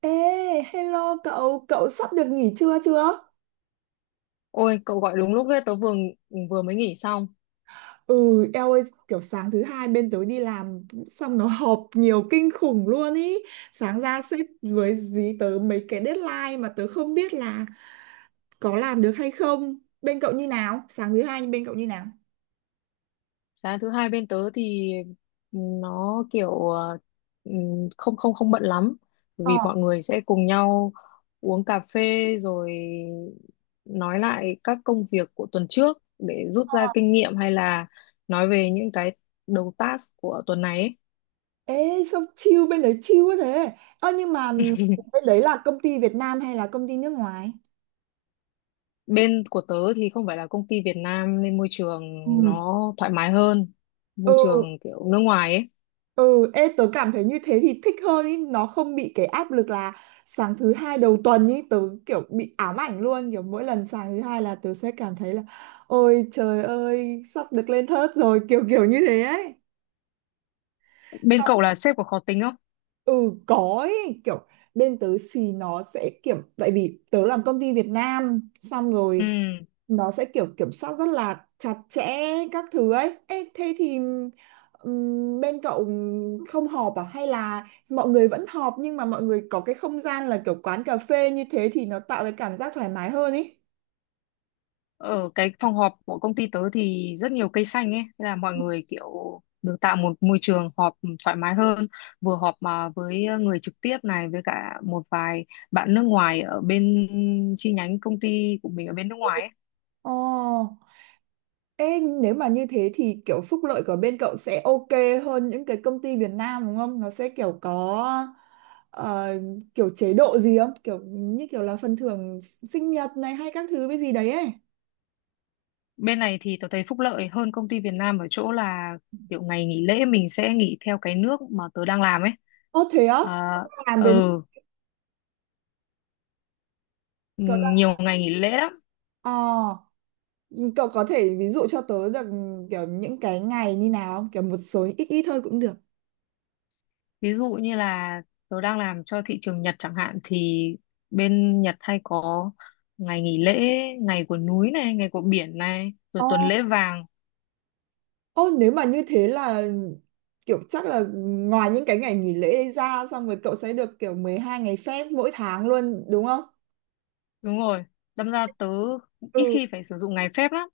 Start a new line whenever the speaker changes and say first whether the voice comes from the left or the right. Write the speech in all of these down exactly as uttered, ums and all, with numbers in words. right: Ê, hello cậu, cậu sắp được nghỉ trưa chưa?
left: Ôi, cậu gọi đúng lúc đấy, tớ vừa vừa mới nghỉ xong.
right: Ừ, eo ơi, kiểu sáng thứ hai bên tớ đi làm xong nó họp nhiều kinh khủng luôn ý. Sáng ra sếp với dí tớ mấy cái deadline mà tớ không biết là có làm được hay không. Bên cậu như nào? Sáng thứ hai bên cậu như nào?
left: Sáng thứ hai bên tớ thì nó kiểu ờ, ừm, không không không bận lắm,
right: Ờ.
left: vì mọi người sẽ cùng nhau uống cà phê rồi nói lại các công việc của tuần trước để rút ra kinh nghiệm hay là nói về những cái đầu task của tuần này ấy.
right: Ê, sao chill bên đấy chill quá thế? Ơ nhưng mà bên đấy là công ty Việt Nam hay là công ty nước ngoài?
left: Bên của tớ thì không phải là công ty Việt Nam nên môi trường
right: Ừ.
left: nó thoải mái hơn, môi
right: Ừ,
left: trường kiểu nước ngoài ấy.
right: ừ, ê, tớ cảm thấy như thế thì thích hơn ý, nó không bị cái áp lực là sáng thứ hai đầu tuần ý, tớ kiểu bị ám ảnh luôn, kiểu mỗi lần sáng thứ hai là tớ sẽ cảm thấy là ôi trời ơi, sắp được lên thớt rồi, kiểu kiểu như thế ấy.
left: Bên cậu là sếp có khó tính không?
right: Ừ, có ý, kiểu bên tớ thì nó sẽ kiểu, tại vì tớ làm công ty Việt Nam, xong
left: Ừ,
right: rồi nó sẽ kiểu kiểm soát rất là chặt chẽ các thứ ấy. Ê, thế thì ừm, bên cậu không họp à, hay là mọi người vẫn họp nhưng mà mọi người có cái không gian là kiểu quán cà phê như thế thì nó tạo cái cảm giác thoải mái hơn ý.
left: ở cái phòng họp của công ty tớ thì rất nhiều cây xanh ấy, nên là mọi người kiểu được tạo một môi trường họp thoải mái hơn, vừa họp mà với ờ, người trực tiếp này với cả một vài bạn nước ngoài ở bên chi nhánh công ty của mình ở bên nước ngoài ấy.
right: Ồ, ê nếu mà như thế thì kiểu phúc lợi của bên cậu sẽ ok hơn những cái công ty Việt Nam đúng không? Nó sẽ kiểu có ờ, kiểu chế độ gì không? Kiểu như kiểu là phần thưởng sinh nhật này hay các thứ với gì đấy ấy.
left: Bên này thì tớ thấy phúc lợi hơn công ty Việt Nam ở chỗ là kiểu ngày nghỉ lễ mình sẽ nghỉ theo cái nước mà tớ đang làm ấy.
right: Ô thế á?
left: À,
right: Làm bên.
left: ừ, nhiều ngày nghỉ lễ lắm.
right: Ờ, cậu có thể ví dụ cho tớ được kiểu những cái ngày như nào không? Kiểu một số ít ít thôi cũng được.
left: Ví dụ như là tớ đang làm cho thị trường Nhật chẳng hạn thì bên Nhật hay có ngày nghỉ lễ, ngày của núi này, ngày của biển này, rồi
right: Ồ,
left: tuần lễ vàng.
right: ô, nếu mà như thế là kiểu chắc là ngoài những cái ngày nghỉ lễ ra xong rồi cậu sẽ được kiểu mười hai ngày phép mỗi tháng luôn đúng không?
left: Đúng rồi. Đâm ra tớ ít
right: Ừ.
left: khi phải sử dụng ngày phép lắm.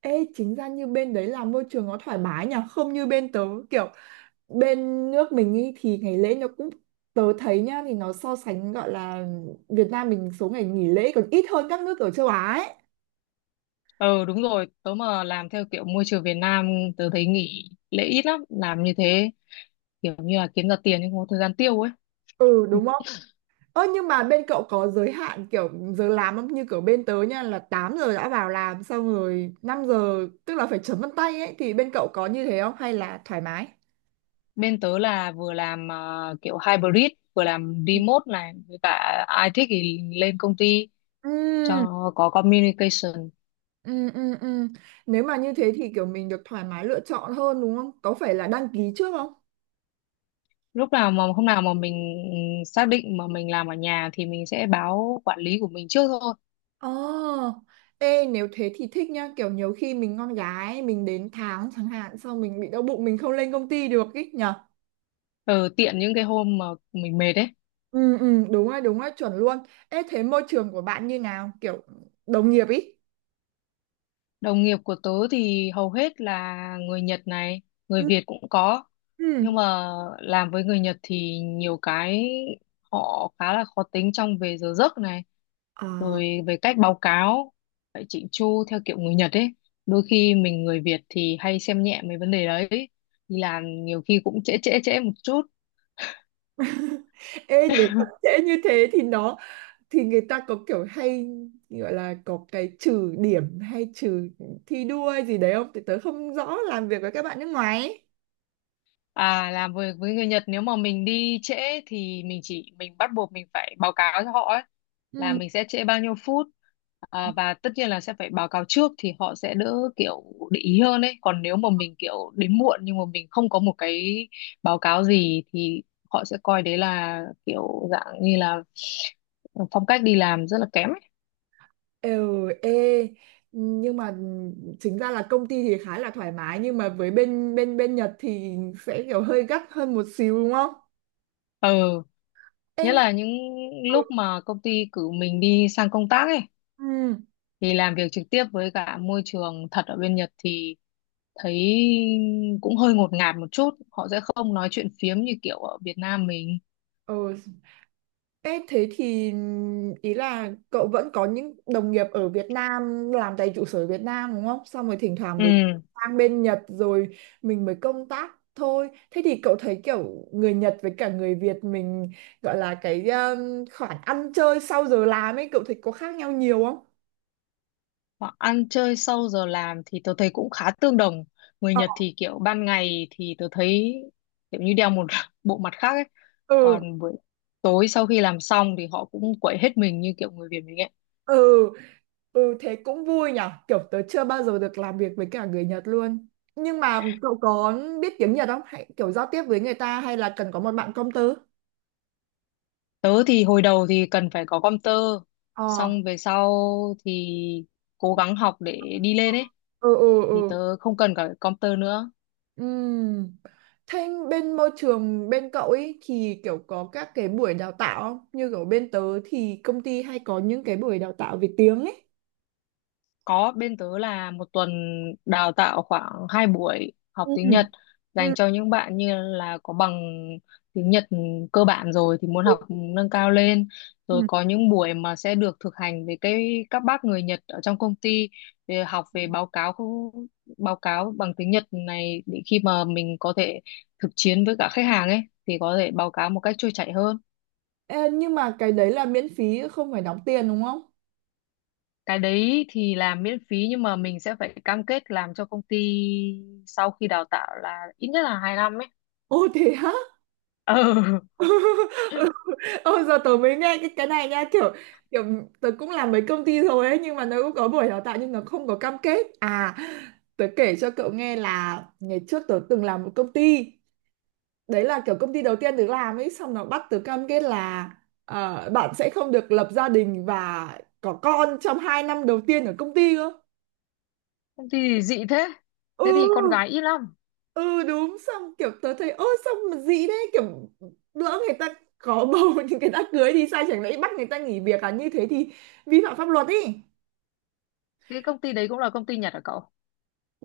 right: Ê, chính ra như bên đấy là môi trường nó thoải mái nhỉ, không như bên tớ kiểu bên nước mình ý thì ngày lễ nó cũng, tớ thấy nhá thì nó so sánh gọi là Việt Nam mình số ngày nghỉ lễ còn ít hơn các nước ở châu Á ấy.
left: Ờ đúng rồi, tớ mà làm theo kiểu môi trường Việt Nam tớ thấy nghỉ lễ ít lắm, làm như thế kiểu như là kiếm ra tiền nhưng không có thời gian tiêu ấy.
right: Ừ đúng không? Ơ nhưng mà bên cậu có giới hạn kiểu giờ làm không? Như kiểu bên tớ nha là tám giờ đã vào làm, xong rồi năm giờ tức là phải chấm vân tay ấy, thì bên cậu có như thế không hay là thoải mái?
left: Bên tớ là vừa làm ờ, kiểu hybrid, vừa làm remote này, với cả ai thích thì lên công ty cho
right: Ừ,
left: nó có communication.
right: ừ, ừ, ừ. Nếu mà như thế thì kiểu mình được thoải mái lựa chọn hơn đúng không? Có phải là đăng ký trước không?
left: Lúc nào mà hôm nào mà mình xác định mà mình làm ở nhà thì mình sẽ báo quản lý của mình trước thôi.
right: Ồ, ê nếu thế thì thích nhá, kiểu nhiều khi mình con gái mình đến tháng chẳng hạn xong mình bị đau bụng mình không lên công ty được ý nhỉ?
left: ờ, Tiện những cái hôm mà mình mệt ấy.
right: Ừ, ừ, đúng rồi, đúng rồi, chuẩn luôn. Ê, thế môi trường của bạn như nào? Kiểu đồng nghiệp ý.
left: Đồng nghiệp của tớ thì hầu hết là người Nhật này, người
right: Ừ.
left: Việt cũng có,
right: Ừ.
left: nhưng mà làm với người Nhật thì nhiều cái họ khá là khó tính trong về giờ giấc này
right: Ờ.
left: rồi về cách báo cáo phải chỉnh chu theo kiểu người Nhật ấy, đôi khi mình người Việt thì hay xem nhẹ mấy vấn đề đấy, đi làm nhiều khi cũng trễ trễ trễ một chút.
right: Ê, nếu mà trễ như thế thì nó, thì người ta có kiểu hay gọi là có cái trừ điểm hay trừ thi đua hay gì đấy không? Thì tớ không rõ làm việc với các bạn nước ngoài ấy.
left: À, làm việc với người Nhật nếu mà mình đi trễ thì mình chỉ mình bắt buộc mình phải báo cáo cho họ ấy, là
right: Ừ.
left: mình sẽ trễ bao nhiêu phút. À, và tất nhiên là sẽ phải báo cáo trước thì họ sẽ đỡ kiểu để ý hơn ấy. Còn nếu mà mình kiểu đến muộn nhưng mà mình không có một cái báo cáo gì thì họ sẽ coi đấy là kiểu dạng như là phong cách đi làm rất là kém ấy.
right: Ừ, ê, nhưng mà chính ra là công ty thì khá là thoải mái, nhưng mà với bên bên bên Nhật thì sẽ kiểu hơi gắt hơn một xíu đúng không?
left: Ừ,
right: Ê,
left: nhất
right: nhưng.
left: là những lúc mà công ty cử mình đi sang công tác ấy
right: Ừ.
left: thì làm việc trực tiếp với cả môi trường thật ở bên Nhật thì thấy cũng hơi ngột ngạt một chút, họ sẽ không nói chuyện phiếm như kiểu ở Việt Nam mình.
right: Ừ. Ê, thế thì ý là cậu vẫn có những đồng nghiệp ở Việt Nam làm tại trụ sở Việt Nam đúng không? Xong rồi thỉnh thoảng mới
left: Ừ,
right: sang bên Nhật rồi mình mới công tác thôi. Thế thì cậu thấy kiểu người Nhật với cả người Việt mình gọi là cái um, khoản ăn chơi sau giờ làm ấy, cậu thấy có khác nhau nhiều không?
left: họ ăn chơi sau giờ làm thì tôi thấy cũng khá tương đồng, người
right: Ờ.
left: Nhật thì kiểu ban ngày thì tôi thấy kiểu như đeo một bộ mặt khác ấy,
right: Ừ,
left: còn buổi tối sau khi làm xong thì họ cũng quậy hết mình như kiểu người Việt mình ấy.
right: ừ, ừ, thế cũng vui nhở. Kiểu tớ chưa bao giờ được làm việc với cả người Nhật luôn. Nhưng mà cậu có biết tiếng Nhật không? Hay kiểu giao tiếp với người ta hay là cần có một bạn công tớ?
left: Tớ thì hồi đầu thì cần phải có công tơ,
right: Ờ.
left: xong về sau thì cố gắng học để đi lên ấy,
right: Ừ, ừ,
left: thì
right: ừ.
left: tớ không cần cả computer nữa.
right: Ừm. Thế bên môi trường bên cậu ấy thì kiểu có các cái buổi đào tạo không? Như kiểu bên tớ thì công ty hay có những cái buổi đào tạo về tiếng ấy.
left: Có, bên tớ là một tuần đào tạo khoảng hai buổi học
right: Ừ.
left: tiếng Nhật
right: Ừ.
left: dành cho những bạn như là có bằng tiếng Nhật cơ bản rồi thì muốn học nâng cao lên, rồi
right: Ừ.
left: có những buổi mà sẽ được thực hành với cái các bác người Nhật ở trong công ty để học về báo cáo khu- báo cáo bằng tiếng Nhật này để khi mà mình có thể thực chiến với cả khách hàng ấy thì có thể báo cáo một cách trôi chảy hơn.
right: Ê, nhưng mà cái đấy là miễn phí, không phải đóng tiền đúng không?
left: Cái đấy thì làm miễn phí nhưng mà mình sẽ phải cam kết làm cho công ty sau khi đào tạo là ít nhất là hai năm ấy.
right: Ồ thế hả?
left: Ừ.
right: Ôi giờ tớ mới nghe cái cái này nha, kiểu kiểu tớ cũng làm mấy công ty rồi ấy, nhưng mà nó cũng có buổi đào tạo nhưng nó không có cam kết à. Tớ kể cho cậu nghe là ngày trước tớ từng làm một công ty, đấy là kiểu công ty đầu tiên tớ làm ấy, xong nó bắt tớ cam kết là ờ, bạn sẽ không được lập gia đình và có con trong hai năm đầu tiên ở công ty cơ.
left: Công ty thì dị thế, thế thì con
right: Ừ,
left: gái ít lắm.
right: ừ, đúng. Xong kiểu tớ thấy ơ, xong mà gì đấy kiểu lỡ người ta có bầu thì người ta cưới thì sao, chẳng lẽ bắt người ta nghỉ việc à, như thế thì vi phạm pháp luật ý.
left: Cái công ty đấy cũng là công ty Nhật hả cậu?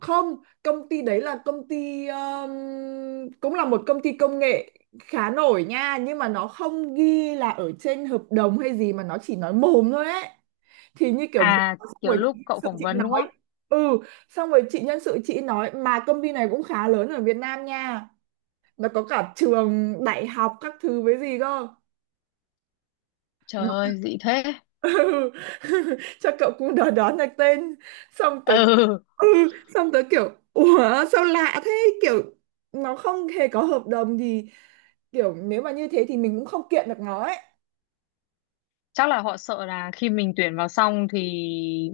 right: Không. Công ty đấy là công ty um, cũng là một công ty công nghệ khá nổi nha, nhưng mà nó không ghi là ở trên hợp đồng hay gì mà nó chỉ nói mồm thôi ấy, thì như kiểu vừa
left: À,
right: xong
left: kiểu
right: rồi chị
left: lúc
right: nhân
left: cậu
right: sự
left: phỏng
right: chị
left: vấn đúng
right: nói.
left: không?
right: Ừ, xong rồi chị nhân sự chị nói mà công ty này cũng khá lớn ở Việt Nam nha, nó có cả trường đại học các thứ với gì cơ.
left: Trời
right: Nó-
left: ơi, dị thế.
right: ừ. Cho cậu cũng đoán đoán được tên, xong tớ.
left: Ừ,
right: Ừ. Xong tớ kiểu ủa, sao lạ thế, kiểu nó không hề có hợp đồng gì, kiểu nếu mà như thế thì mình cũng không kiện được nó ấy.
left: chắc là họ sợ là khi mình tuyển vào xong thì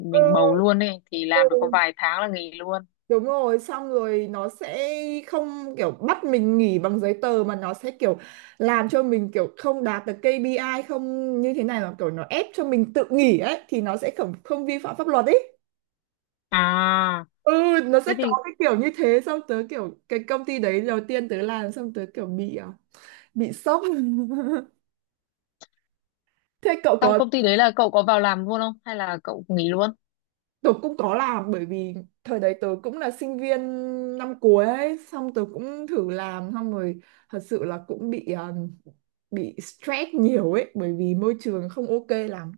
left: mình bầu luôn ấy thì làm được có
right: Ừ.
left: vài tháng là nghỉ luôn.
right: Đúng rồi, xong rồi nó sẽ không kiểu bắt mình nghỉ bằng giấy tờ mà nó sẽ kiểu làm cho mình kiểu không đạt được ca pê i, không như thế này, mà kiểu nó ép cho mình tự nghỉ ấy thì nó sẽ không không vi phạm pháp luật ấy.
left: À,
right: Ừ, nó sẽ
left: thế
right: có
left: thì
right: cái kiểu như thế, xong tớ kiểu cái công ty đấy đầu tiên tớ làm, xong tớ kiểu bị à, bị sốc. Thế cậu
left: trong
right: có.
left: công ty đấy là cậu có vào làm luôn không hay là cậu nghỉ luôn?
right: Tớ cũng có làm bởi vì thời đấy tớ cũng là sinh viên năm cuối ấy, xong tớ cũng thử làm, xong rồi thật sự là cũng bị ờ, bị stress nhiều ấy bởi vì môi trường không ok lắm.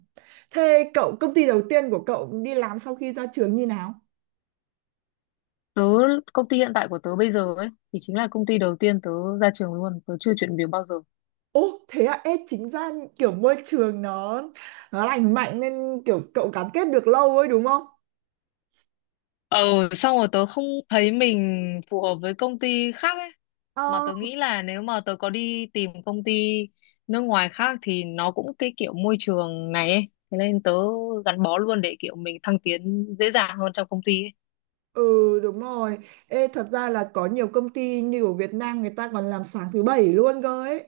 right: Thế cậu, công ty đầu tiên của cậu đi làm sau khi ra trường như nào?
left: Tớ, công ty hiện tại của tớ bây giờ ấy thì chính là công ty đầu tiên tớ ra trường luôn, tớ chưa chuyển việc bao giờ.
right: Ồ thế à, ê chính ra kiểu môi trường nó nó lành mạnh nên kiểu cậu gắn kết được lâu ấy đúng không?
left: Ờ, xong rồi tớ không thấy mình phù hợp với công ty khác ấy, mà
right: Ờ,
left: tớ nghĩ là nếu mà tớ có đi tìm công ty nước ngoài khác thì nó cũng cái kiểu môi trường này ấy, thế nên tớ gắn bó luôn để kiểu mình thăng tiến dễ dàng hơn trong công ty ấy.
right: ừ, đúng rồi. Ê, thật ra là có nhiều công ty như ở Việt Nam người ta còn làm sáng thứ bảy luôn cơ ấy,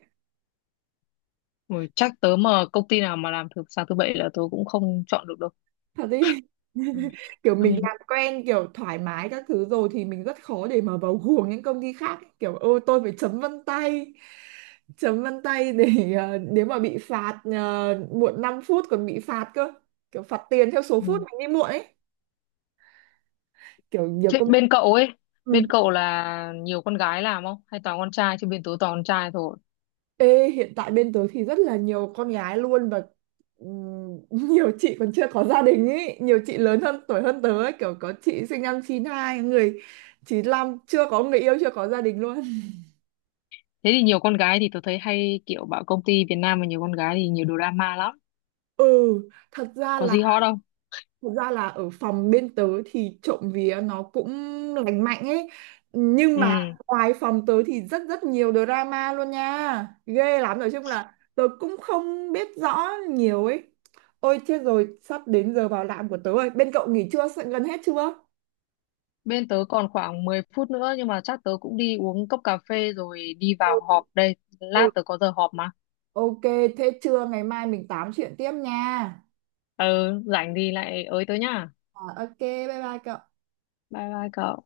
left: Ui, chắc tớ mà công ty nào mà làm thứ sáng thứ bảy là tớ cũng không chọn được đâu.
right: thật đi. Kiểu mình làm quen kiểu thoải mái các thứ rồi thì mình rất khó để mà vào guồng những công ty khác ấy. Kiểu ôi tôi phải chấm vân tay chấm vân tay để ờ, nếu mà bị phạt ờ, muộn năm phút còn bị phạt cơ, kiểu phạt tiền theo số
left: Ừ.
right: phút mình đi muộn ấy, kiểu nhiều
left: Thế
right: công.
left: bên cậu ấy,
right: Ừ.
left: bên cậu là nhiều con gái làm không? Hay toàn con trai? Chứ bên tớ toàn con trai thôi.
right: Ê, hiện tại bên tớ thì rất là nhiều con gái luôn và ừm, nhiều chị còn chưa có gia đình ấy, nhiều chị lớn hơn tuổi hơn tớ ấy, kiểu có chị sinh năm chín hai, người chín lăm, chưa có người yêu, chưa có gia đình luôn.
left: Thế thì nhiều con gái thì tớ thấy hay kiểu bảo công ty Việt Nam mà nhiều con gái thì nhiều drama lắm.
right: Ừ, thật ra
left: Có
right: là
left: gì hot đâu.
right: Thật ra là ở phòng bên tớ thì trộm vía nó cũng lành mạnh ấy. Nhưng
left: Ừ.
right: mà ngoài phòng tớ thì rất rất nhiều drama luôn nha. Ghê lắm. Nói chung là tớ cũng không biết rõ nhiều ấy. Ôi chết rồi, sắp đến giờ vào làm của tớ rồi. Bên cậu nghỉ trưa sẽ- gần hết chưa?
left: Bên tớ còn khoảng mười phút nữa nhưng mà chắc tớ cũng đi uống cốc cà phê rồi đi
right: Ừ.
left: vào họp đây.
right: Ừ.
left: Lát tớ có giờ họp mà.
right: Ok, thế trưa ngày mai mình tám chuyện tiếp nha.
left: Ừ, rảnh thì lại ới tớ nhá.
right: À, ok, bye bye cậu.
left: Bye bye cậu.